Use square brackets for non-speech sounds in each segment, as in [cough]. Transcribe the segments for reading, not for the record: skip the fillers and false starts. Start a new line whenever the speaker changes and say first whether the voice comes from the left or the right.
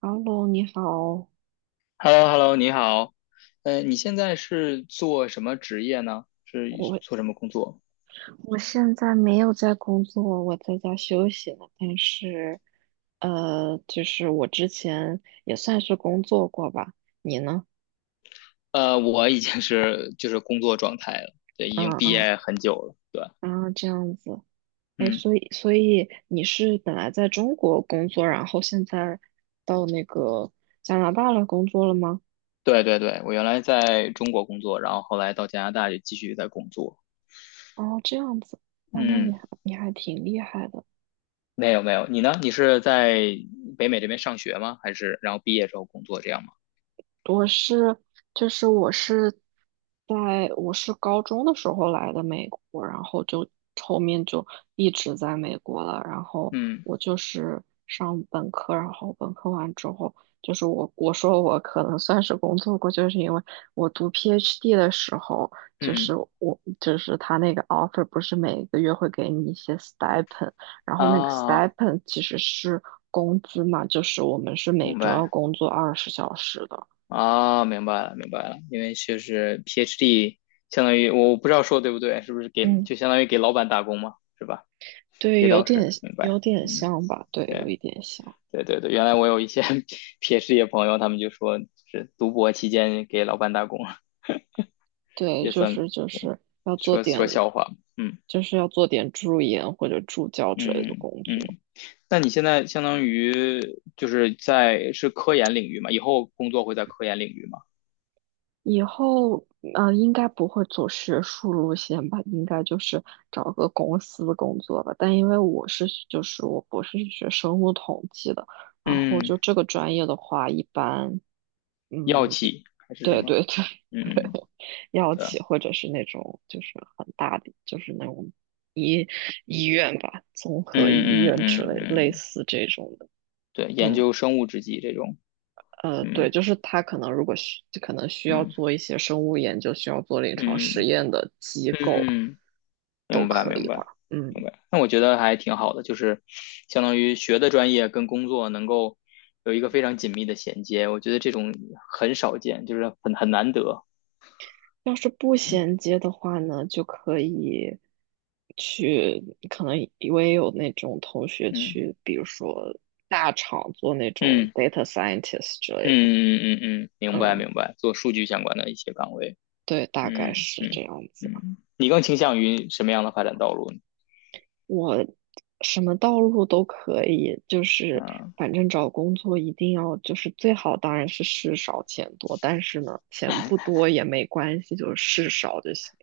right: 哈喽，你好，
left: h e l l o h e l l o 你好，你现在是做什么职业呢？是
right: 我
left: 做什么工作？
right: 我现在没有在工作，我在家休息呢。但是，就是我之前也算是工作过吧。你呢？
left: 我已经是就是工作状态了，对，已经
right: 嗯
left: 毕
right: 嗯，
left: 业很久了，对，
right: 啊，这样子。哎，
left: 嗯，
right: 所以你是本来在中国工作，然后现在到那个加拿大来工作了吗？
left: 对对对，我原来在中国工作，然后后来到加拿大就继续在工作，
right: 哦，这样子。哇，那你
left: 嗯，
right: 还你还挺厉害的。
left: 没有没有，你呢？你是在北美这边上学吗？还是然后毕业之后工作这样吗？
right: 我是，就是我是在我是高中的时候来的美国，然后就后面就一直在美国了。然后
left: 嗯
right: 我就是上本科，然后本科完之后，就是我说我可能算是工作过，就是因为我读 PhD 的时候，就
left: 嗯
right: 是我就是他那个 offer 不是每个月会给你一些 stipend，然后那个
left: 啊，
right: stipend 其实是工资嘛，就是我们是每
left: 明
right: 周要
left: 白。
right: 工作20小时的。
left: 啊，明白了，明白了，因为就是 PhD，相当于我不知道说对不对，是不是给
right: 嗯，
left: 就相当于给老板打工嘛，是吧？
right: 对，
left: 给
right: 有
left: 导师，
right: 点
left: 明
right: 有
left: 白，
right: 点
left: 嗯，
right: 像吧，对，有
left: 对，
right: 一点像，
left: 对对对，原来我有一些 [laughs] PhD 的朋友，他们就说是读博期间给老板打工，
right: 对，
left: 也
right: 就
left: 算，
right: 是就
left: 对，
right: 是要做
left: 说
right: 点，
left: 说笑话，嗯
right: 就是要做点助研或者助教之类的
left: 嗯
right: 工
left: 嗯，
right: 作。
left: 那你现在相当于就是是科研领域嘛，以后工作会在科研领域吗？
right: 以后啊，应该不会走学术路线吧，应该就是找个公司工作吧。但因为我博士是学生物统计的，然后就
left: 嗯，
right: 这个专业的话，一般。
left: 药
right: 嗯，
left: 企还是什
right: 对
left: 么？
right: 对对对，
left: 嗯。
right: [laughs] 药
left: 对。
right: 企或者是那种就是很大的，就是那种医医院吧，综合医
left: 嗯嗯
right: 院之
left: 嗯
right: 类类
left: 嗯，
right: 似这种的。
left: 对，研
right: 嗯
left: 究生物制剂这种，
right: 呃，
left: 嗯
right: 对，就是他可能如果需就可能需要
left: 嗯
right: 做一些生物研究，需要做临床实
left: 嗯
right: 验的机构
left: 嗯，
right: 都
left: 明白
right: 可
left: 明
right: 以
left: 白
right: 吧。
left: 明
right: 嗯。
left: 白。那我觉得还挺好的，就是相当于学的专业跟工作能够有一个非常紧密的衔接，我觉得这种很少见，就是很难得。
right: 要是不
left: 嗯
right: 衔接的话呢，就可以可能我也有那种同学
left: 嗯
right: 去，比如说大厂做那种
left: 嗯
right: data scientist 之类的。
left: 嗯嗯嗯嗯，明白
right: 嗯，
left: 明白，做数据相关的一些岗位。
right: 对，大概
left: 嗯
right: 是这
left: 嗯
right: 样子。
left: 嗯，你更倾向于什么样的发展道路呢？
right: 我什么道路都可以，就是
left: 啊，
right: 反正找工作一定要就是最好当然是事少钱多，但是呢，钱不多也没关系，就是事少就行。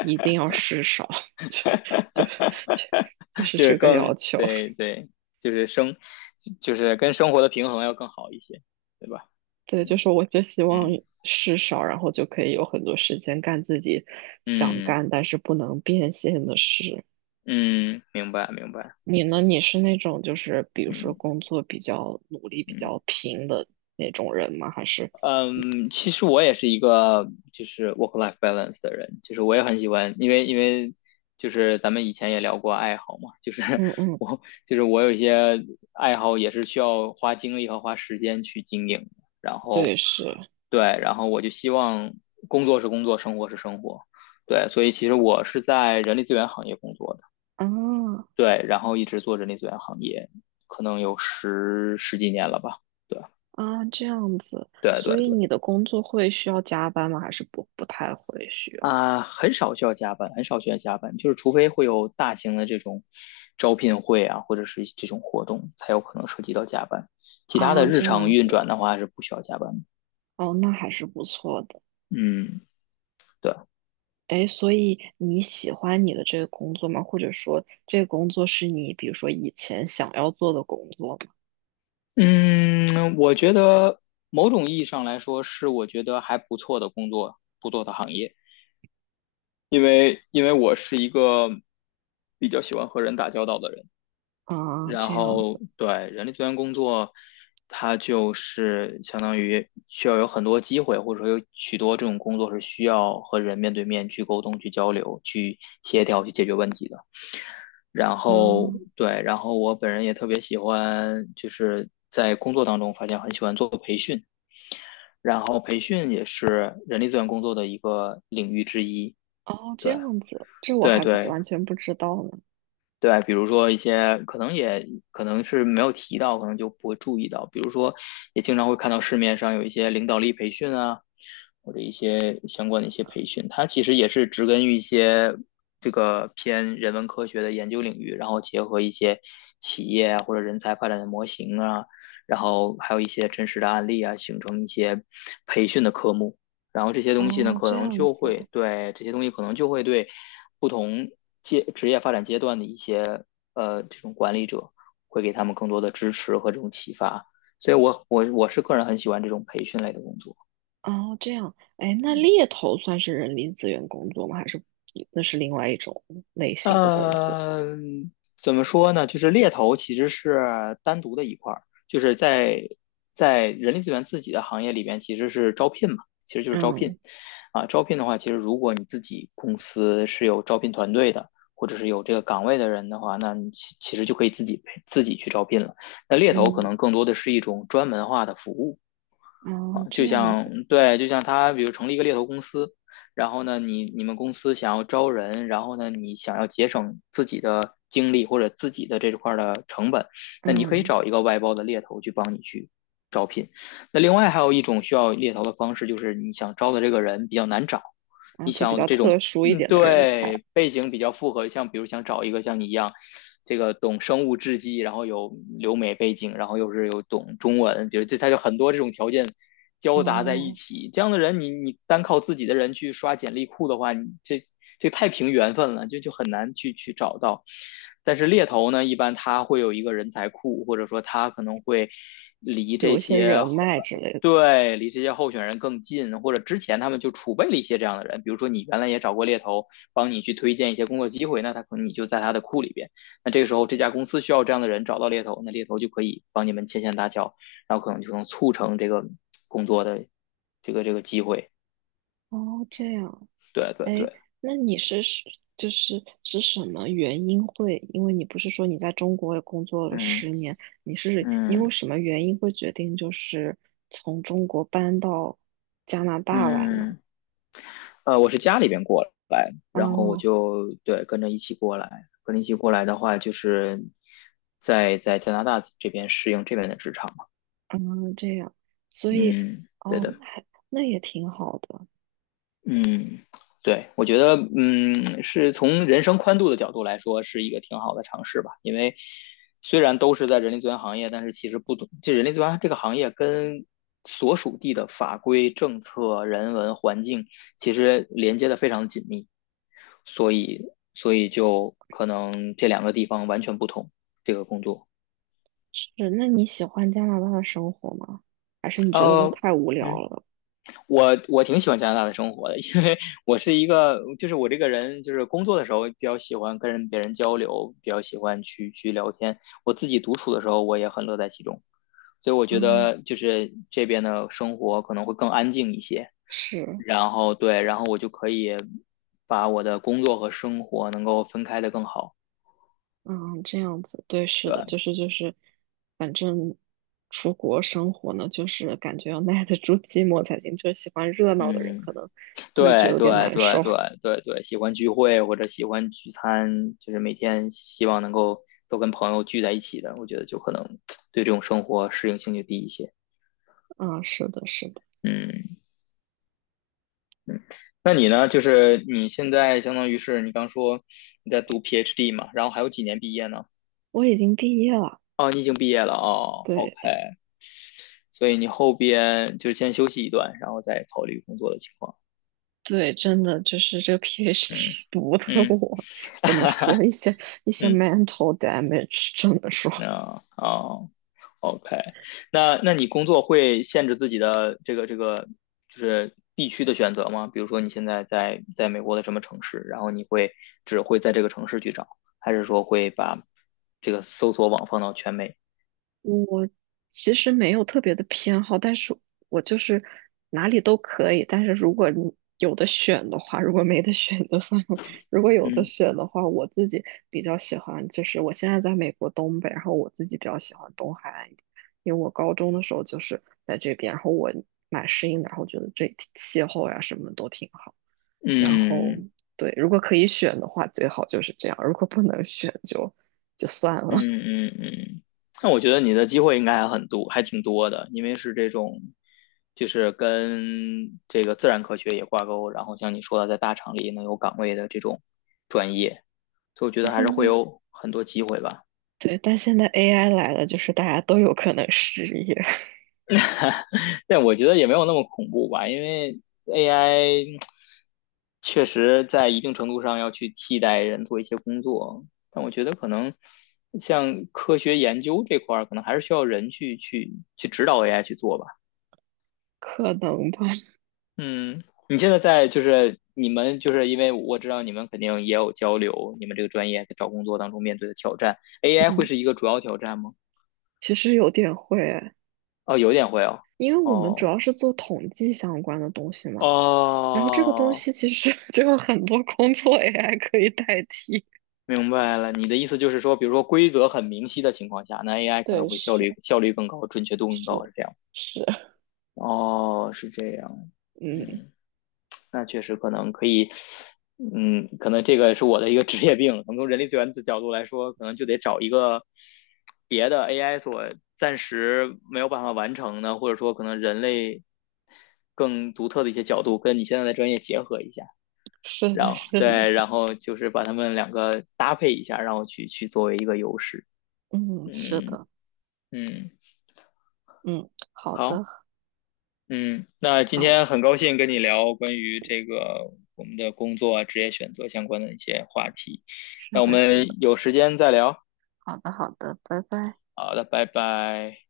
right: 一定要事少，就就就就是
left: 就是
right: 这个要
left: 更
right: 求。
left: 对对，就是跟生活的平衡要更好一些，对吧？
right: 对，就
left: 嗯
right: 是我就希望
left: 嗯
right: 事少，然后就可以有很多时间干自己想
left: 嗯
right: 干但是不能变现的事。
left: 嗯，明白明白，
right: 你呢？你是那种就是比如说
left: 嗯
right: 工作比较努力、比
left: 嗯。
right: 较拼的那种人吗？还是
left: 嗯，其实我也是一个就是 work life balance 的人，就是我也很喜欢，因为就是咱们以前也聊过爱好嘛，就是
right: 嗯
left: [laughs]
right: 嗯，
left: 我就是我有一些爱好也是需要花精力和花时间去经营的。然
right: 对，
left: 后
right: 是
left: 对，然后我就希望工作是工作，生活是生活，对，所以其实我是在人力资源行业工作的，
right: 啊，
left: 对，然后一直做人力资源行业，可能有十几年了吧，对
right: 啊这样子。
left: 对对
right: 所以你
left: 对。
right: 的工作会需要加班吗？还是不太会需要？
left: 啊，很少需要加班，很少需要加班，就是除非会有大型的这种招聘会啊，或者是这种活动，才有可能涉及到加班。其他
right: 啊，
left: 的日
right: 这
left: 常
right: 样
left: 运转
right: 子
left: 的话是不需要加班的。
right: 哦，那还是不错的。
left: 嗯，对，
right: 哎，所以你喜欢你的这个工作吗？或者说，这个工作是你比如说以前想要做的工作吗？
left: 嗯，我觉得某种意义上来说是我觉得还不错的工作，不错的行业，因为我是一个比较喜欢和人打交道的人。
right: 啊，
left: 然
right: 这样
left: 后
right: 子，
left: 对人力资源工作，它就是相当于需要有很多机会，或者说有许多这种工作是需要和人面对面去沟通、去交流、去协调、去解决问题的。然
right: 啊，
left: 后对，然后我本人也特别喜欢，就是在工作当中发现很喜欢做培训，然后培训也是人力资源工作的一个领域之一。
right: 哦，这
left: 对
right: 样子，这我
left: 对
right: 还不
left: 对，
right: 完全不知道呢。
left: 对，比如说一些可能也可能是没有提到，可能就不会注意到。比如说，也经常会看到市面上有一些领导力培训啊，或者一些相关的一些培训，它其实也是植根于一些这个偏人文科学的研究领域，然后结合一些企业啊或者人才发展的模型啊，然后还有一些真实的案例啊，形成一些培训的科目。然后这些东西呢，
right: 哦，
left: 可
right: 这
left: 能
right: 样
left: 就
right: 子，
left: 会对这些东西可能就会对不同职业发展阶段的一些这种管理者会给他们更多的支持和这种启发。所以我是个人很喜欢这种培训类的工作，
right: 哦，这样，哎，那
left: 嗯。
right: 猎头算是人力资源工作吗？还是那是另外一种类型的工作？
left: 呃，怎么说呢？就是猎头其实是单独的一块儿，就是在人力资源自己的行业里边，其实是招聘嘛，其实就是招聘
right: 嗯
left: 啊。招聘的话，其实如果你自己公司是有招聘团队的，或者是有这个岗位的人的话，那你其实就可以自己去招聘了。那猎头可
right: 嗯，
left: 能更多的是一种专门化的服务。
right: 啊，
left: 啊，
right: 这
left: 就
right: 样子，
left: 像对，就像他，比如成立一个猎头公司，然后呢，你们公司想要招人，然后呢，你想要节省自己的精力或者自己的这块儿的成本，那你可以
right: 嗯
left: 找一个外包的猎头去帮你去招聘。那另外还有一种需要猎头的方式，就是你想招的这个人比较难找，
right: 啊，
left: 你
right: 就
left: 想
right: 比
left: 要的
right: 较
left: 这种
right: 特殊一
left: 嗯，
right: 点的人才，
left: 对，背景比较复合，像比如想找一个像你一样，这个懂生物制剂，然后有留美背景，然后又是有懂中文，比如这他就很多这种条件交杂在一
right: 哦，
left: 起，这样的人你单靠自己的人去刷简历库的话，你这太凭缘分了，就很难去找到。但是猎头呢，一般他会有一个人才库，或者说他可能会离这
right: 有一些
left: 些
right: 人脉之类的。
left: 对，离这些候选人更近，或者之前他们就储备了一些这样的人，比如说你原来也找过猎头，帮你去推荐一些工作机会，那他可能你就在他的库里边。那这个时候这家公司需要这样的人，找到猎头，那猎头就可以帮你们牵线搭桥，然后可能就能促成这个工作的这个机会。
right: 哦，这样，
left: 对对对，
right: 哎，那你是是就是是什么原因会？因为你不是说你在中国也工作了
left: 嗯
right: 10年，你是因为
left: 嗯
right: 什么原因会决定就是从中国搬到加拿大来呢？
left: 嗯，我是家里边过来，然后我
right: 哦，
left: 就，对，跟着一起过来，跟着一起过来的话，就是在加拿大这边适应这边的职场。
right: 嗯，这样，所以
left: 嗯，对
right: 哦，
left: 的，
right: 那也挺好的。
left: 嗯，对，我觉得，嗯，是从人生宽度的角度来说，是一个挺好的尝试吧。因为虽然都是在人力资源行业，但是其实不懂，这人力资源这个行业跟所属地的法规、政策、人文环境其实连接的非常紧密，所以，所以就可能这两个地方完全不同，这个工作。
right: 是，那你喜欢加拿大的生活吗？还是你觉得就
left: 呃，
right: 太无聊
left: 嗯。
right: 了？
left: 我挺喜欢加拿大的生活的，[laughs] 因为我是一个，就是我这个人，就是工作的时候比较喜欢跟别人交流，比较喜欢去聊天。我自己独处的时候，我也很乐在其中，所以我觉
right: 嗯，
left: 得就是这边的生活可能会更安静一些。
right: 是。
left: 然后对，然后我就可以把我的工作和生活能够分开的更好。
right: 嗯，这样子，对，是的，
left: 对，
right: 反正出国生活呢，就是感觉要耐得住寂寞才行。就是喜欢热闹的人，
left: 嗯。
right: 可能就会觉得
left: 对
right: 有点
left: 对
right: 难
left: 对
right: 受。
left: 对对对，喜欢聚会或者喜欢聚餐，就是每天希望能够都跟朋友聚在一起的，我觉得就可能 [tsk] 对这种生活适应性就低一些。
right: [laughs] 啊、是的，是的，
left: 嗯，那你呢？就是你现在相当于是你刚说你在读 PhD 嘛，然后还有几年毕业呢？
right: 我已经毕业了。
left: 哦，你已经毕业了哦，OK，
right: 对
left: 所以你后边就是先休息一段，然后再考虑工作的情况。
right: 对，真的就是这个 [laughs] PhD
left: 嗯
right: 读的
left: 嗯
right: 我，怎么说一些
left: 嗯，
right: mental damage，真么说。
left: 那哦。OK，那你工作会限制自己的这个就是地区的选择吗？比如说你现在在美国的什么城市，然后你会只会在这个城市去找，还是说会把这个搜索网放到全美？
right: 我其实没有特别的偏好，但是我就是哪里都可以。但是如果你有的选的话，如果没得选就算了。如果有的
left: 嗯
right: 选的话，我自己比较喜欢，就是我现在在美国东北，然后我自己比较喜欢东海岸一点，因为我高中的时候就是在这边，然后我蛮适应的，然后觉得这里气候呀什么都挺好。然后
left: 嗯，
right: 对，如果可以选的话，最好就是这样；如果不能选就算了。[laughs]
left: 嗯嗯嗯，那我觉得你的机会应该还很多，还挺多的，因为是这种，就是跟这个自然科学也挂钩，然后像你说的，在大厂里能有岗位的这种专业，所以我觉
right: 那
left: 得还是
right: 现在。
left: 会有很多机会吧。
right: 对，但现在 AI 来了，就是大家都有可能失业，[laughs]
left: 但我觉得也没有那么恐怖吧，因为 AI 确实在一定程度上要去替代人做一些工作，但我觉得可能像科学研究这块儿，可能还是需要人去指导 AI 去做吧。
right: 可能吧？
left: 嗯，你现在在就是你们就是因为我知道你们肯定也有交流，你们这个专业在找工作当中面对的挑战，AI 会
right: 嗯，
left: 是一个主要挑战吗？
right: 其实有点会，
left: 哦，有点会哦，
right: 因为我们主
left: 哦
right: 要是做统计相关的东西嘛，然后这个东
left: 哦，
right: 西其实 [laughs] 就有很多工作 AI 可以代替。
left: 明白了，你的意思就是说，比如说规则很明晰的情况下，那 AI 可
right: 对，
left: 能会效
right: 是
left: 率效率更高，准确度更高，
right: 是
left: 是这样？
right: 是，
left: 哦，是这样，
right: 嗯，
left: 嗯。那确实可能可以，嗯，可能这个是我的一个 [laughs] 职业病。可能从人力资源的角度来说，可能就得找一个别的 AI 所暂时没有办法完成的，或者说可能人类更独特的一些角度，跟你现在的专业结合一下，
right: 是
left: 然
right: 的，
left: 后
right: 是的，
left: 对，然后就是把它们两个搭配一下，然后去作为一个优势。
right: 嗯，是
left: 嗯
right: 的，
left: 嗯，
right: 嗯，好
left: 好。
right: 的，
left: 嗯，那今
right: 那我
left: 天很高兴跟你聊关于这个我们的工作啊、职业选择相关的一些话题。
right: 是
left: 那我
right: 的，是的，
left: 们有时间再聊。
right: 好的，好的，拜拜。
left: 好的，拜拜。